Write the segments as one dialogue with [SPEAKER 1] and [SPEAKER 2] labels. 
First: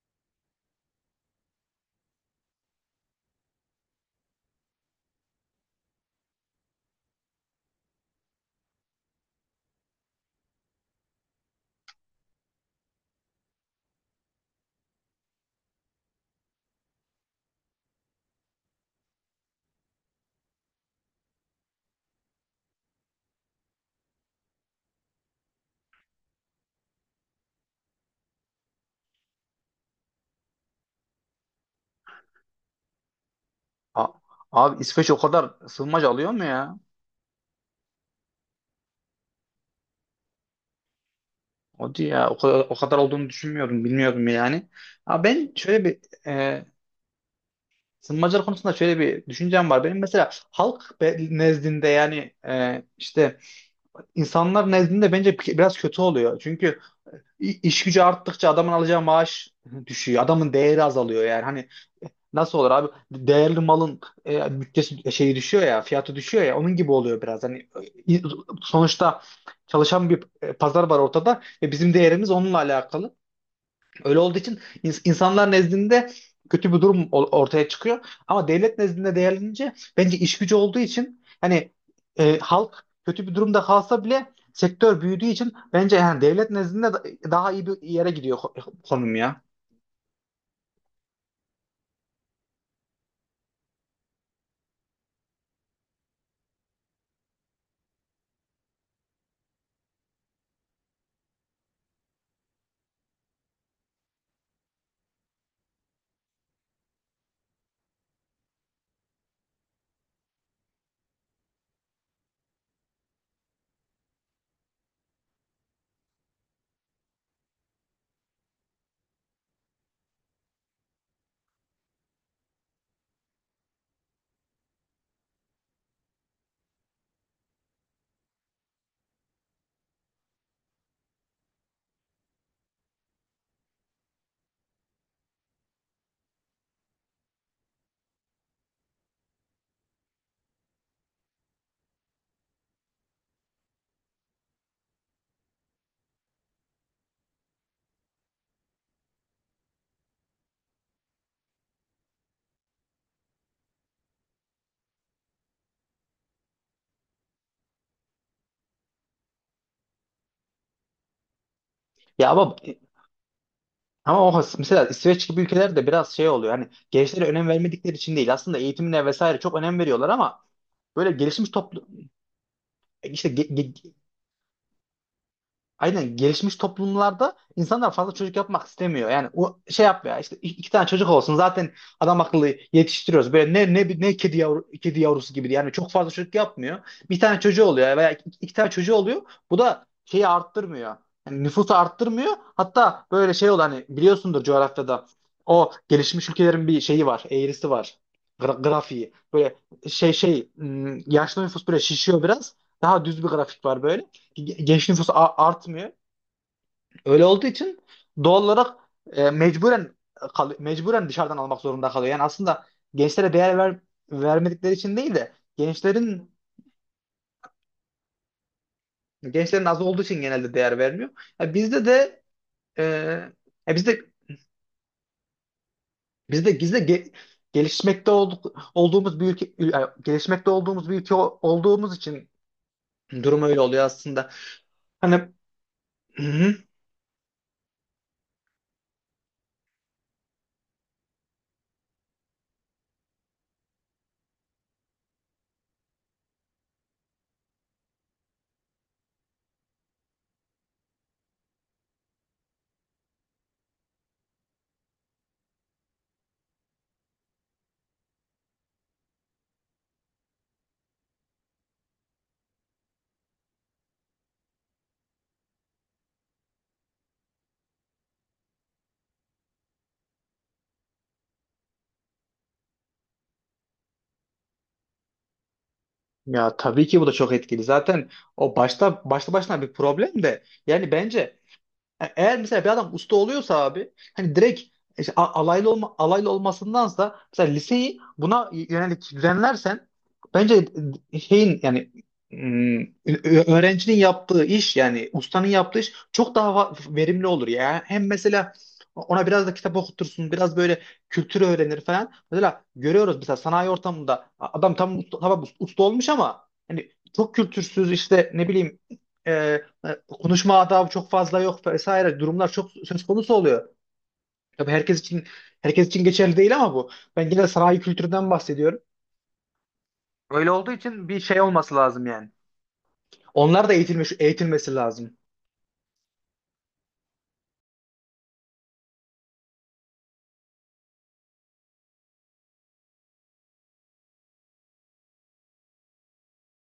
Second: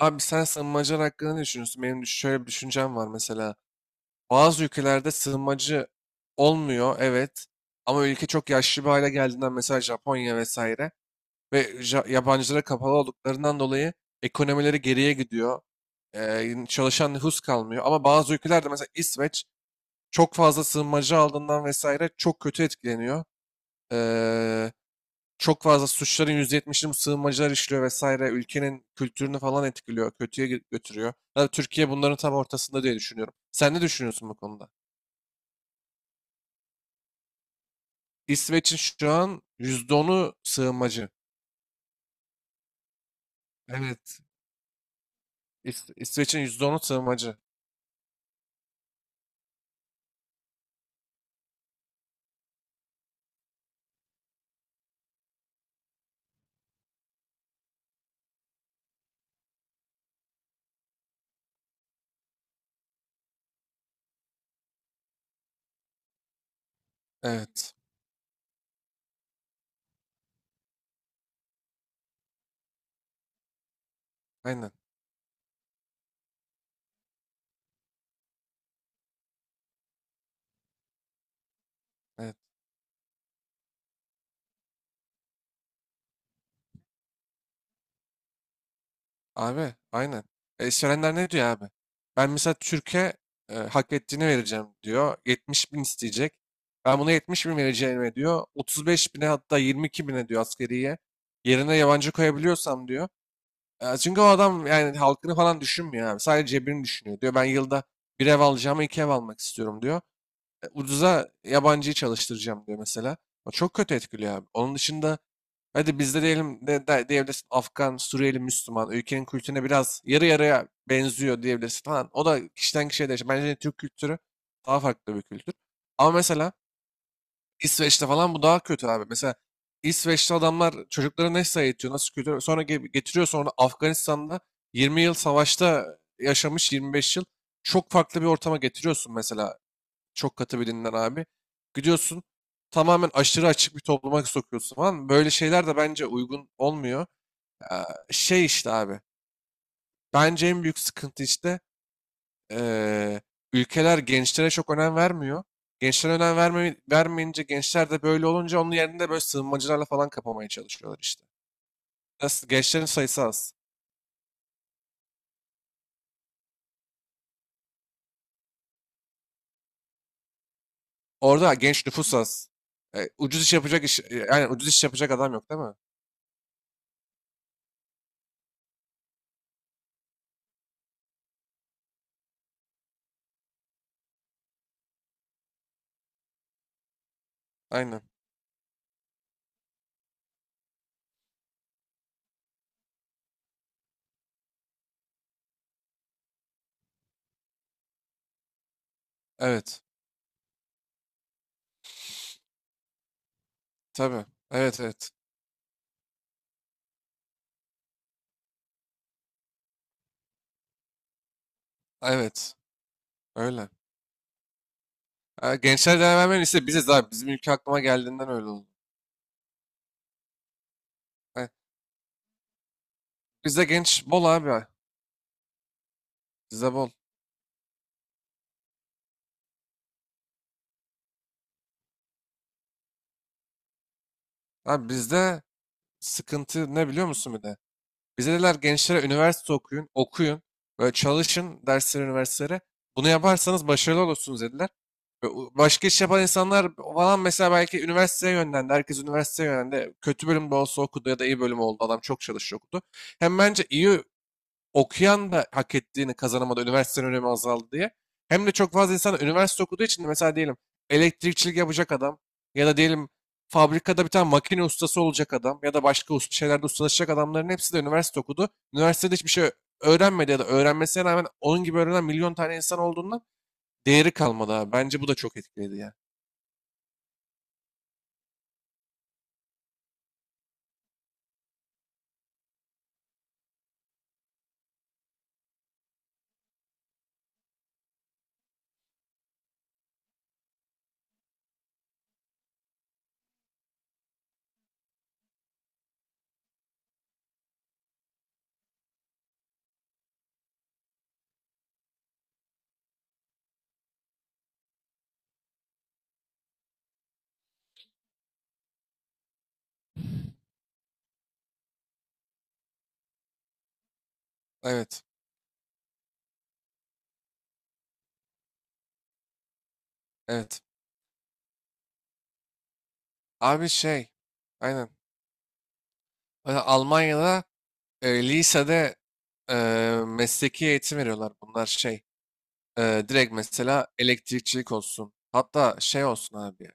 [SPEAKER 1] Abi sen sığınmacılar hakkında ne düşünüyorsun? Benim şöyle bir düşüncem var mesela. Bazı ülkelerde sığınmacı olmuyor, evet. Ama ülke çok yaşlı bir hale geldiğinden, mesela Japonya vesaire ve yabancılara kapalı olduklarından dolayı ekonomileri geriye gidiyor. Çalışan nüfus kalmıyor. Ama bazı ülkelerde, mesela İsveç, çok fazla sığınmacı aldığından vesaire çok kötü etkileniyor, çok fazla suçların %70'ini bu sığınmacılar işliyor vesaire. Ülkenin kültürünü falan etkiliyor, kötüye götürüyor. Ya Türkiye bunların tam ortasında diye düşünüyorum. Sen ne
[SPEAKER 2] A-
[SPEAKER 1] düşünüyorsun bu konuda?
[SPEAKER 2] Abi İsveç o kadar sığınmacı alıyor mu ya?
[SPEAKER 1] İsveç'in şu an %10'u sığınmacı.
[SPEAKER 2] Hadi ya, o kadar olduğunu düşünmüyordum,
[SPEAKER 1] Evet.
[SPEAKER 2] bilmiyordum yani. Ama ben şöyle bir
[SPEAKER 1] İsveç'in
[SPEAKER 2] e,
[SPEAKER 1] %10'u sığınmacı.
[SPEAKER 2] sığınmacılar konusunda şöyle bir düşüncem var. Benim mesela halk nezdinde, yani işte insanlar nezdinde bence biraz kötü oluyor. Çünkü gücü arttıkça adamın alacağı maaş düşüyor. Adamın değeri azalıyor yani. Hani, nasıl olur abi? Değerli malın bütçesi, şeyi düşüyor ya, fiyatı düşüyor ya. Onun gibi oluyor biraz. Hani,
[SPEAKER 1] Evet.
[SPEAKER 2] e, sonuçta çalışan bir pazar var ortada ve bizim değerimiz onunla alakalı. Öyle olduğu için
[SPEAKER 1] Aynen.
[SPEAKER 2] insanlar nezdinde kötü bir durum ortaya çıkıyor. Ama devlet nezdinde değerlenince, bence iş gücü olduğu için, hani
[SPEAKER 1] Evet.
[SPEAKER 2] halk kötü bir durumda kalsa bile sektör büyüdüğü için bence yani devlet nezdinde daha iyi bir yere gidiyor konum ya.
[SPEAKER 1] Abi, aynen. İşverenler ne diyor abi? Ben mesela Türkiye hak ettiğini vereceğim diyor. 70 bin isteyecek. Ben buna 70 bin vereceğim diyor. 35 bine, hatta 22 bine diyor askeriye. Yerine yabancı koyabiliyorsam diyor. Çünkü o adam yani halkını falan düşünmüyor abi. Sadece cebini düşünüyor. Diyor ben yılda bir ev alacağıma iki ev almak istiyorum diyor, ucuza yabancıyı çalıştıracağım diyor mesela. O çok kötü etkiliyor abi. Onun dışında hadi bizde diyelim, diyebilirsin Afgan, Suriyeli, Müslüman ülkenin kültürüne biraz yarı yarıya benziyor diyebilirsin falan. O da kişiden kişiye değişir. Bence Türk kültürü daha farklı bir kültür. Ama mesela İsveç'te falan bu daha kötü abi. Mesela İsveç'te adamlar çocukları nasıl eğitiyor, nasıl kültür sonra getiriyor, sonra Afganistan'da 20 yıl savaşta yaşamış, 25 yıl, çok farklı bir ortama getiriyorsun mesela, çok katı bir dinden abi. Gidiyorsun, tamamen aşırı açık bir topluma sokuyorsun falan. Böyle şeyler de bence uygun olmuyor. Ee, Şey işte abi. Bence en büyük sıkıntı işte ee, ülkeler gençlere çok önem vermiyor. Gençlere önem verme, vermeyince, gençler de böyle olunca onun yerinde böyle sığınmacılarla falan kapamaya çalışıyorlar işte.
[SPEAKER 2] Ya
[SPEAKER 1] Nasıl?
[SPEAKER 2] ama
[SPEAKER 1] Gençlerin sayısı az.
[SPEAKER 2] Ama o mesela İsveç gibi ülkelerde biraz şey oluyor. Hani, gençlere önem vermedikleri için değil. Aslında eğitimine vesaire çok önem veriyorlar ama böyle gelişmiş
[SPEAKER 1] Orada
[SPEAKER 2] toplum
[SPEAKER 1] genç nüfus az.
[SPEAKER 2] işte.
[SPEAKER 1] Ucuz iş yapacak iş, yani ucuz iş yapacak adam yok, değil mi?
[SPEAKER 2] Aynen, gelişmiş toplumlarda insanlar fazla çocuk yapmak istemiyor. Yani o şey yap ya, işte iki tane çocuk olsun zaten, adam akıllı yetiştiriyoruz. Böyle ne kedi yavrusu gibi yani, çok fazla çocuk yapmıyor. Bir tane çocuğu oluyor
[SPEAKER 1] Aynen.
[SPEAKER 2] veya iki tane çocuğu oluyor. Bu da şeyi arttırmıyor. Yani nüfusu arttırmıyor. Hatta böyle şey olan, hani biliyorsundur, coğrafyada o gelişmiş ülkelerin bir şeyi var, eğrisi var. Grafiği. Böyle
[SPEAKER 1] Evet.
[SPEAKER 2] yaşlı nüfus böyle şişiyor biraz. Daha düz bir grafik var böyle,
[SPEAKER 1] Tabii. Evet,
[SPEAKER 2] genç nüfus
[SPEAKER 1] evet.
[SPEAKER 2] artmıyor. Öyle olduğu için doğal olarak mecburen, mecburen dışarıdan almak zorunda kalıyor. Yani
[SPEAKER 1] Evet.
[SPEAKER 2] aslında gençlere değer
[SPEAKER 1] Öyle.
[SPEAKER 2] vermedikleri için değil de
[SPEAKER 1] Ha, gençler değer
[SPEAKER 2] gençlerin
[SPEAKER 1] vermeyen ise biziz abi. Bizim ülke aklıma geldiğinden öyle oldu.
[SPEAKER 2] gençlerin az olduğu için genelde değer vermiyor.
[SPEAKER 1] Ha,
[SPEAKER 2] Ya bizde de e,
[SPEAKER 1] bizde
[SPEAKER 2] ya bizde
[SPEAKER 1] genç bol abi.
[SPEAKER 2] bizde
[SPEAKER 1] Bizde
[SPEAKER 2] bizde
[SPEAKER 1] bol.
[SPEAKER 2] gelişmekte olduğumuz bir ülke, yani gelişmekte olduğumuz bir ülke o- olduğumuz için durum öyle oluyor aslında.
[SPEAKER 1] Abi,
[SPEAKER 2] Hani.
[SPEAKER 1] bizde sıkıntı ne biliyor musun bir de? Bize dediler gençlere, üniversite okuyun, okuyun. Böyle çalışın derslere, üniversitelere. Bunu yaparsanız başarılı olursunuz dediler. Ve başka iş yapan insanlar falan mesela belki üniversiteye yönlendi. Herkes üniversiteye yönlendi. Kötü bölümde olsa okudu, ya da iyi bölüm oldu. Adam çok çalışıyor, okudu. Hem bence iyi okuyan da hak ettiğini kazanamadı, üniversitenin önemi azaldı diye. Hem de çok fazla insan üniversite okuduğu için de, mesela diyelim elektrikçilik yapacak adam ya da diyelim fabrikada bir tane makine ustası olacak adam ya da başka usta şeylerde ustalaşacak adamların hepsi de üniversite okudu. Üniversitede hiçbir şey öğrenmedi, ya da öğrenmesine rağmen onun gibi öğrenen milyon tane insan olduğundan değeri kalmadı abi. Bence bu da çok etkiledi ya.
[SPEAKER 2] Ya tabii ki bu da çok etkili. Zaten o başta başta başına bir problem de yani bence. Eğer mesela bir adam usta oluyorsa abi, hani direkt işte alaylı olmasındansa mesela liseyi buna yönelik düzenlersen bence şeyin, yani, mm, öğrencinin yaptığı iş, yani ustanın yaptığı iş çok daha verimli olur ya. Hem mesela ona biraz da kitap okutursun, biraz böyle kültürü öğrenir falan. Mesela görüyoruz, mesela sanayi ortamında adam tamam usta olmuş ama hani çok kültürsüz işte, ne bileyim, konuşma adabı çok fazla yok, vesaire durumlar çok söz konusu oluyor. Tabii
[SPEAKER 1] Evet,
[SPEAKER 2] herkes için geçerli değil ama bu. Ben yine sanayi kültüründen bahsediyorum. Öyle
[SPEAKER 1] evet.
[SPEAKER 2] olduğu için bir şey olması lazım yani. Onlar
[SPEAKER 1] Abi
[SPEAKER 2] da
[SPEAKER 1] şey,
[SPEAKER 2] eğitilmesi
[SPEAKER 1] aynen.
[SPEAKER 2] lazım.
[SPEAKER 1] Mesela Almanya'da, lisede, e, mesleki eğitim veriyorlar. Bunlar şey, direkt mesela elektrikçilik olsun. Hatta şey olsun abi.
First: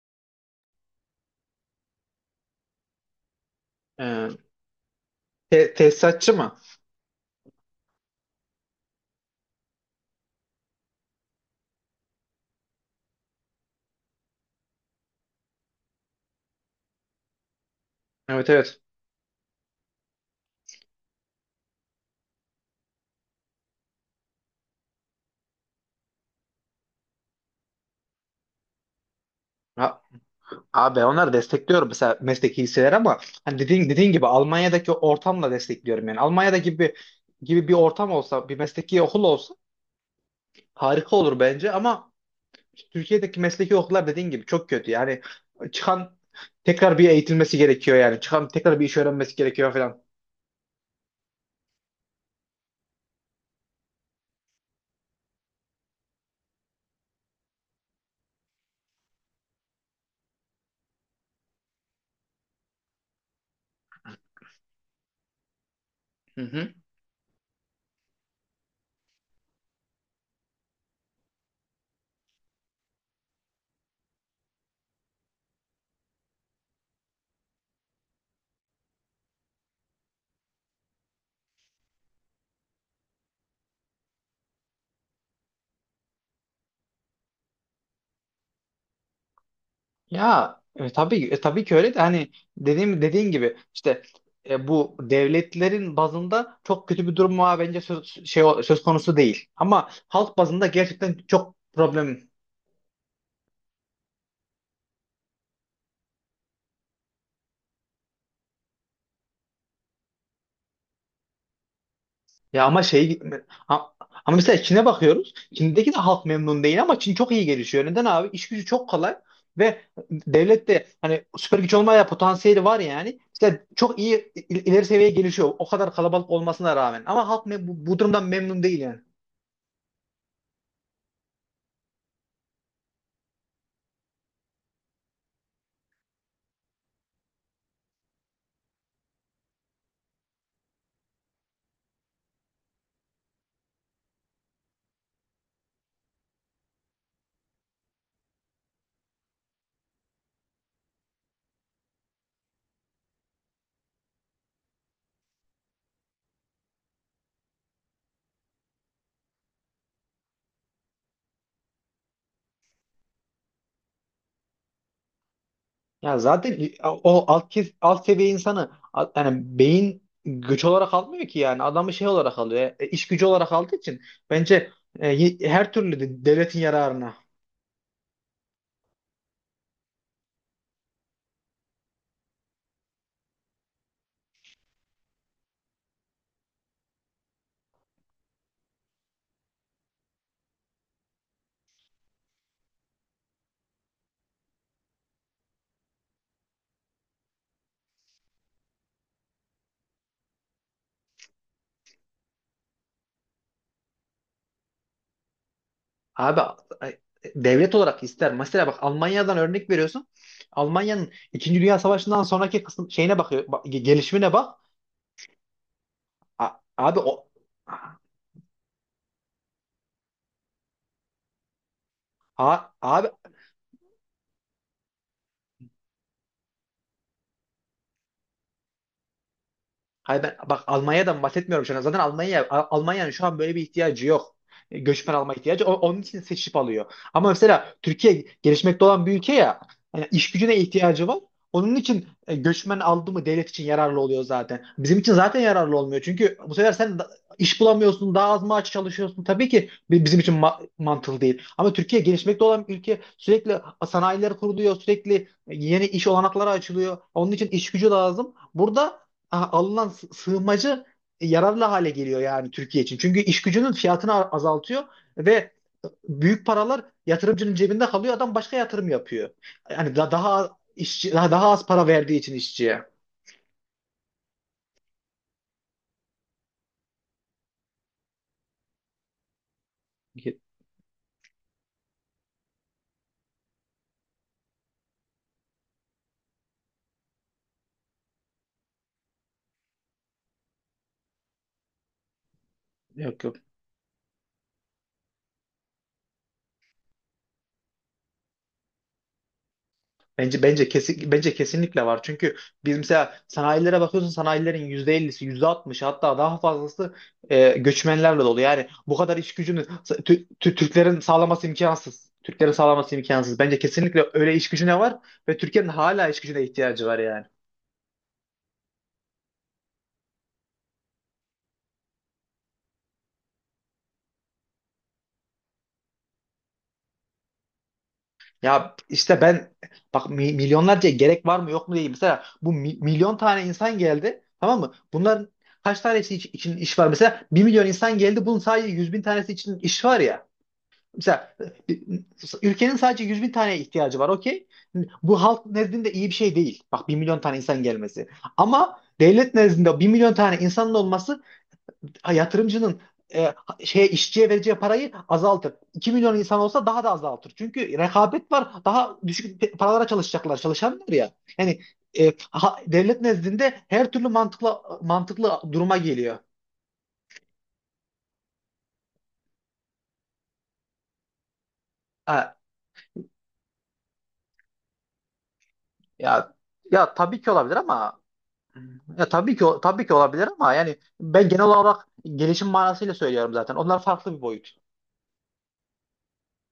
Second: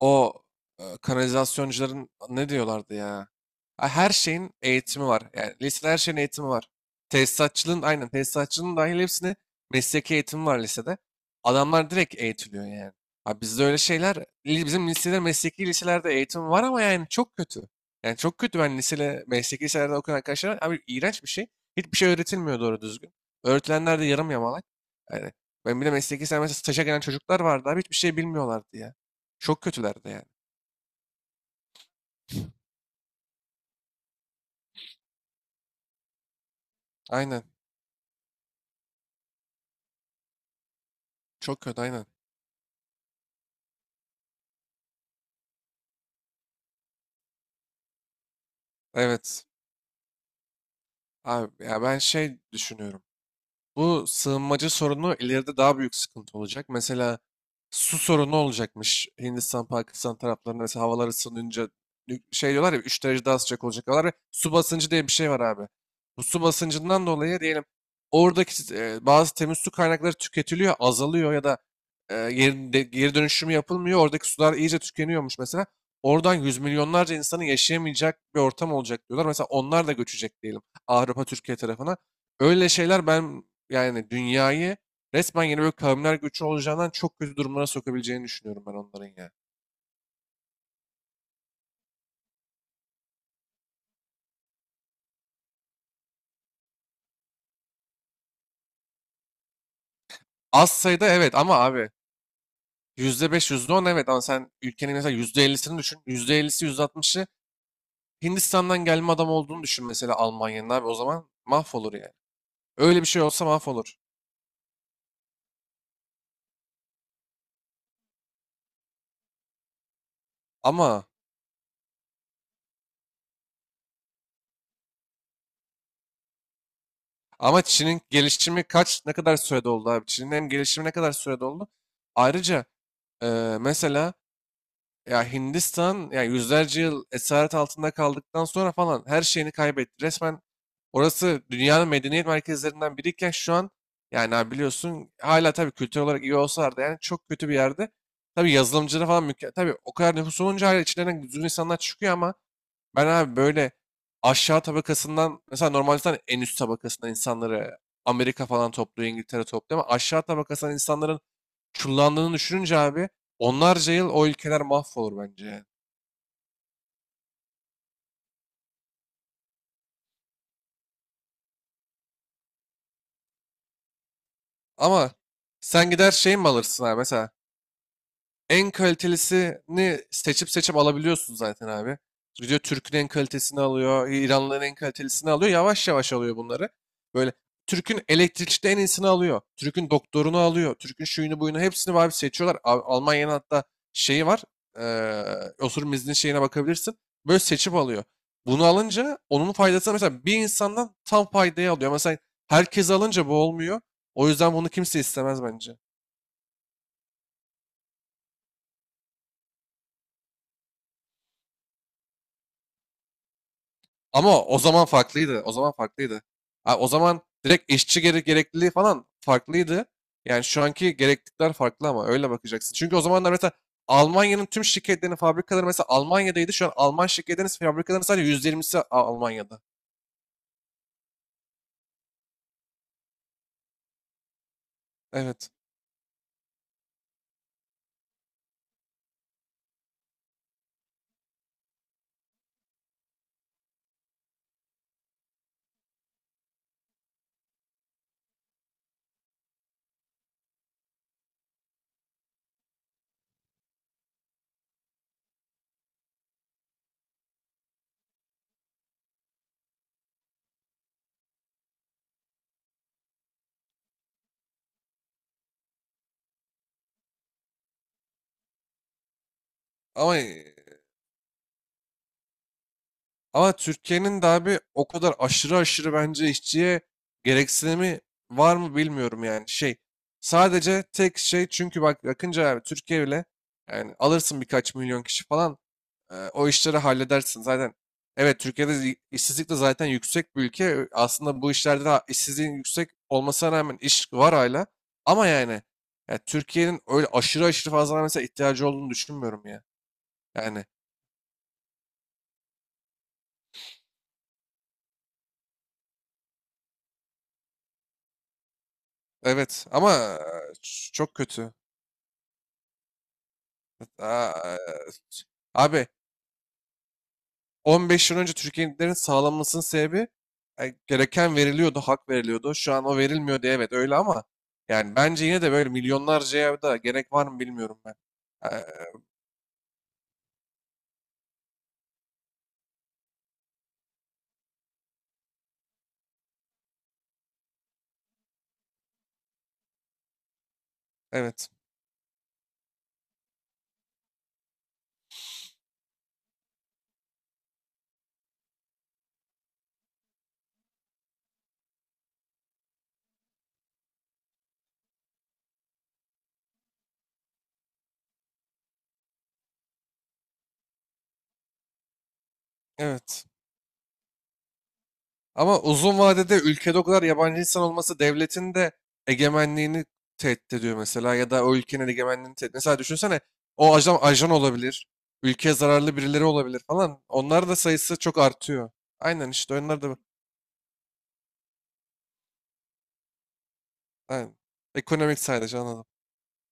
[SPEAKER 1] O, kanalizasyoncuların ne diyorlardı ya? Ha, her
[SPEAKER 2] Ee,
[SPEAKER 1] şeyin eğitimi var. Yani lisede her şeyin
[SPEAKER 2] tesisatçı
[SPEAKER 1] eğitimi
[SPEAKER 2] mı?
[SPEAKER 1] var. Tesisatçılığın, aynen tesisatçılığın dahil hepsine mesleki eğitimi var lisede. Adamlar direkt eğitiliyor yani. Ha, bizde öyle şeyler, bizim lisede, mesleki liselerde eğitim var ama yani çok kötü. Yani çok
[SPEAKER 2] Evet,
[SPEAKER 1] kötü, ben
[SPEAKER 2] evet.
[SPEAKER 1] lisede mesleki liselerde okuyan arkadaşlar var. Abi, iğrenç bir şey. Hiçbir şey öğretilmiyor doğru düzgün. Öğretilenler de yarım yamalak. Yani ben bir de mesleki, sen mesela staja gelen çocuklar vardı abi, hiçbir şey bilmiyorlardı ya. Çok
[SPEAKER 2] Ha-
[SPEAKER 1] kötülerdi yani.
[SPEAKER 2] Abi, onları destekliyorum, mesela mesleki hisseler, ama hani dediğin gibi Almanya'daki ortamla destekliyorum yani. Almanya'da gibi
[SPEAKER 1] Aynen.
[SPEAKER 2] gibi bir ortam olsa, bir mesleki okul olsa harika olur
[SPEAKER 1] Çok
[SPEAKER 2] bence,
[SPEAKER 1] kötü, aynen.
[SPEAKER 2] ama Türkiye'deki mesleki okullar dediğin gibi çok kötü. Yani çıkan tekrar bir eğitilmesi gerekiyor yani. Çıkan tekrar bir iş öğrenmesi
[SPEAKER 1] Evet.
[SPEAKER 2] gerekiyor falan.
[SPEAKER 1] Abi ya, ben şey düşünüyorum. Bu sığınmacı sorunu ileride daha büyük sıkıntı olacak. Mesela su sorunu olacakmış. Hindistan, Pakistan taraflarında mesela havalar ısınınca, şey diyorlar ya, 3 derece daha sıcak olacak diyorlar. Ya, su basıncı diye bir şey var abi. Bu
[SPEAKER 2] Hı
[SPEAKER 1] su
[SPEAKER 2] hı.
[SPEAKER 1] basıncından dolayı diyelim, oradaki bazı temiz su kaynakları tüketiliyor, azalıyor, ya da geri dönüşümü yapılmıyor. Oradaki sular iyice tükeniyormuş mesela. Oradan yüz milyonlarca insanın yaşayamayacak bir ortam olacak diyorlar. Mesela onlar da göçecek diyelim Avrupa, Türkiye tarafına. Öyle şeyler, ben yani dünyayı resmen yeni böyle kavimler göçü olacağından çok kötü durumlara sokabileceğini düşünüyorum ben onların ya.
[SPEAKER 2] Ya, tabii ki öyle de, hani dediğin gibi işte bu devletlerin bazında çok kötü bir durum var, bence söz konusu değil. Ama halk bazında
[SPEAKER 1] Az sayıda
[SPEAKER 2] gerçekten
[SPEAKER 1] evet
[SPEAKER 2] çok
[SPEAKER 1] ama abi,
[SPEAKER 2] problem.
[SPEAKER 1] %5 yüzde on evet, ama sen ülkenin mesela %50'sini düşün. %50'si, yüzde altmışı Hindistan'dan gelme adam olduğunu düşün mesela Almanya'nın abi, o zaman mahvolur yani.
[SPEAKER 2] Ya ama
[SPEAKER 1] Öyle bir
[SPEAKER 2] şey,
[SPEAKER 1] şey olsa
[SPEAKER 2] a-
[SPEAKER 1] mahvolur.
[SPEAKER 2] ama mesela Çin'e bakıyoruz. Çin'deki de halk memnun değil ama Çin çok iyi gelişiyor. Neden abi? İş gücü çok kolay ve devlet de
[SPEAKER 1] Ama
[SPEAKER 2] hani süper güç olmaya potansiyeli var yani. İşte çok iyi ileri seviyeye gelişiyor, o kadar kalabalık olmasına rağmen. Ama halk
[SPEAKER 1] ama
[SPEAKER 2] bu
[SPEAKER 1] Çin'in
[SPEAKER 2] durumdan memnun
[SPEAKER 1] gelişimi
[SPEAKER 2] değil yani.
[SPEAKER 1] kaç, ne kadar sürede oldu abi? Çin'in hem gelişimi ne kadar sürede oldu? Ayrıca mesela, ya Hindistan, ya yüzlerce yıl esaret altında kaldıktan sonra falan her şeyini kaybetti. Resmen orası dünyanın medeniyet merkezlerinden biriyken, şu an yani abi, biliyorsun hala, tabii kültür olarak iyi olsalardı, yani çok kötü bir yerde. Tabii yazılımcıları falan mükemmel. Tabii o kadar nüfus olunca hala içlerinden düzgün insanlar çıkıyor ama ben abi, böyle aşağı tabakasından, mesela normalde zaten en üst tabakasından insanları Amerika falan topluyor, İngiltere topluyor, ama aşağı tabakasından insanların çullandığını düşününce abi, onlarca yıl o ülkeler mahvolur bence yani.
[SPEAKER 2] Ya zaten o alt seviye insanı yani beyin güç olarak almıyor ki yani. Adamı şey olarak alıyor. İş gücü olarak aldığı için bence
[SPEAKER 1] Ama
[SPEAKER 2] her
[SPEAKER 1] sen
[SPEAKER 2] türlü
[SPEAKER 1] gider şey mi
[SPEAKER 2] devletin
[SPEAKER 1] alırsın abi
[SPEAKER 2] yararına.
[SPEAKER 1] mesela? En kalitelisini seçip seçip alabiliyorsun zaten abi. Gidiyor Türk'ün en kalitesini alıyor, İranlıların en kalitelisini alıyor. Yavaş yavaş alıyor bunları. Böyle Türk'ün elektrikçide en iyisini alıyor. Türk'ün doktorunu alıyor. Türk'ün şuyunu buyunu hepsini abi seçiyorlar. Almanya'nın hatta şeyi var. eee Oturum izni şeyine bakabilirsin. Böyle seçip alıyor. Bunu alınca onun faydasını mesela bir insandan tam faydayı alıyor. Mesela herkes alınca bu olmuyor. O yüzden bunu kimse istemez bence.
[SPEAKER 2] Abi ay, devlet olarak ister. Mesela bak, Almanya'dan örnek veriyorsun. Almanya'nın İkinci Dünya Savaşı'ndan sonraki kısım şeyine bakıyor. Bak, gelişimine
[SPEAKER 1] Ama
[SPEAKER 2] bak.
[SPEAKER 1] o zaman farklıydı. O zaman farklıydı.
[SPEAKER 2] A-
[SPEAKER 1] Ha, o
[SPEAKER 2] abi o
[SPEAKER 1] zaman direkt işçi gerekliliği falan farklıydı. Yani şu anki gereklilikler farklı ama öyle
[SPEAKER 2] a-
[SPEAKER 1] bakacaksın. Çünkü o
[SPEAKER 2] abi
[SPEAKER 1] zamanlar mesela Almanya'nın tüm şirketlerinin fabrikaları mesela Almanya'daydı. Şu an Alman şirketlerinin fabrikalarının sadece %20'si Almanya'da.
[SPEAKER 2] Hayır, ben bak Almanya'dan bahsetmiyorum şu an. Zaten Almanya, Almanya'nın şu an böyle bir ihtiyacı yok. Göçmen alma
[SPEAKER 1] Evet.
[SPEAKER 2] ihtiyacı. Onun için seçip alıyor. Ama mesela Türkiye gelişmekte olan bir ülke ya. Yani iş gücüne ihtiyacı var. Onun için göçmen aldı mı devlet için yararlı oluyor zaten. Bizim için zaten yararlı olmuyor. Çünkü bu sefer sen iş bulamıyorsun, daha az maaş çalışıyorsun. Tabii ki bizim için mantıklı değil. Ama Türkiye gelişmekte olan bir ülke, sürekli sanayiler kuruluyor, sürekli yeni iş olanakları açılıyor. Onun için iş gücü lazım. Burada alınan sığınmacı yararlı hale geliyor yani Türkiye için. Çünkü iş gücünün fiyatını azaltıyor ve büyük paralar yatırımcının cebinde kalıyor. Adam başka yatırım yapıyor. Yani
[SPEAKER 1] Ama
[SPEAKER 2] daha az işçi, daha az para verdiği için işçiye.
[SPEAKER 1] ama Türkiye'nin de abi o kadar aşırı aşırı bence işçiye gereksinimi var mı bilmiyorum yani. Şey,
[SPEAKER 2] Yok,
[SPEAKER 1] sadece tek şey, çünkü bak bakınca abi, Türkiye ile yani, alırsın birkaç milyon kişi falan, o işleri halledersin. Zaten evet, Türkiye'de işsizlik de zaten yüksek bir ülke. Aslında bu işlerde de işsizliğin yüksek
[SPEAKER 2] yok.
[SPEAKER 1] olmasına rağmen iş var hala. Ama yani, ya Türkiye'nin öyle aşırı aşırı fazla mesela ihtiyacı olduğunu düşünmüyorum ya.
[SPEAKER 2] Bence
[SPEAKER 1] Yani
[SPEAKER 2] bence kesin bence kesinlikle var. Çünkü biz mesela sanayilere bakıyorsun, sanayilerin %50'si, yüzde %60'ı, hatta daha fazlası göçmenlerle dolu. Yani bu kadar iş gücünü
[SPEAKER 1] evet ama
[SPEAKER 2] Türklerin
[SPEAKER 1] çok
[SPEAKER 2] sağlaması
[SPEAKER 1] kötü.
[SPEAKER 2] imkansız. Türklerin sağlaması imkansız. Bence kesinlikle
[SPEAKER 1] Aa,
[SPEAKER 2] öyle iş gücüne var ve Türkiye'nin
[SPEAKER 1] abi,
[SPEAKER 2] hala iş gücüne ihtiyacı var yani.
[SPEAKER 1] 15 yıl önce Türkiye'nin sağlanmasının sebebi, gereken veriliyordu, hak veriliyordu. Şu an o verilmiyor diye evet, öyle ama yani bence yine de böyle milyonlarcaya da gerek var mı, bilmiyorum ben. E,
[SPEAKER 2] Ya işte ben, bak, milyonlarca gerek var mı yok mu değil. Mesela bu milyon tane insan geldi, tamam mı? Bunların kaç tanesi için iş var? Mesela 1 milyon insan geldi, bunun sadece 100 bin tanesi için iş var ya. Mesela,
[SPEAKER 1] Evet,
[SPEAKER 2] e, ülkenin sadece 100 bin tane ihtiyacı var, okey. Bu halk nezdinde iyi bir şey değil, bak, 1 milyon tane insan gelmesi. Ama devlet nezdinde 1 milyon tane insanın olması, yatırımcının e, şeye işçiye vereceği parayı azaltır. 2 milyon insan olsa daha da azaltır. Çünkü rekabet var. Daha düşük paralara çalışacaklar, çalışanlar ya. Yani devlet
[SPEAKER 1] evet.
[SPEAKER 2] nezdinde her türlü mantıklı
[SPEAKER 1] Ama
[SPEAKER 2] duruma
[SPEAKER 1] uzun
[SPEAKER 2] geliyor.
[SPEAKER 1] vadede ülkede o kadar yabancı insan olması devletin de egemenliğini tehdit ediyor, mesela, ya da o ülkenin egemenliğini
[SPEAKER 2] Ha,
[SPEAKER 1] tehdit. Mesela düşünsene o ajan, ajan olabilir, ülkeye zararlı birileri
[SPEAKER 2] ya
[SPEAKER 1] olabilir
[SPEAKER 2] ya
[SPEAKER 1] falan.
[SPEAKER 2] tabii ki
[SPEAKER 1] Onlar
[SPEAKER 2] olabilir
[SPEAKER 1] da sayısı
[SPEAKER 2] ama.
[SPEAKER 1] çok artıyor.
[SPEAKER 2] Ya
[SPEAKER 1] Aynen,
[SPEAKER 2] tabii ki
[SPEAKER 1] işte
[SPEAKER 2] o-
[SPEAKER 1] onlar
[SPEAKER 2] tabii ki
[SPEAKER 1] da
[SPEAKER 2] olabilir ama yani ben genel olarak gelişim manasıyla söylüyorum zaten. Onlar farklı bir
[SPEAKER 1] aynen.
[SPEAKER 2] boyut.
[SPEAKER 1] Ekonomik sadece, anladım.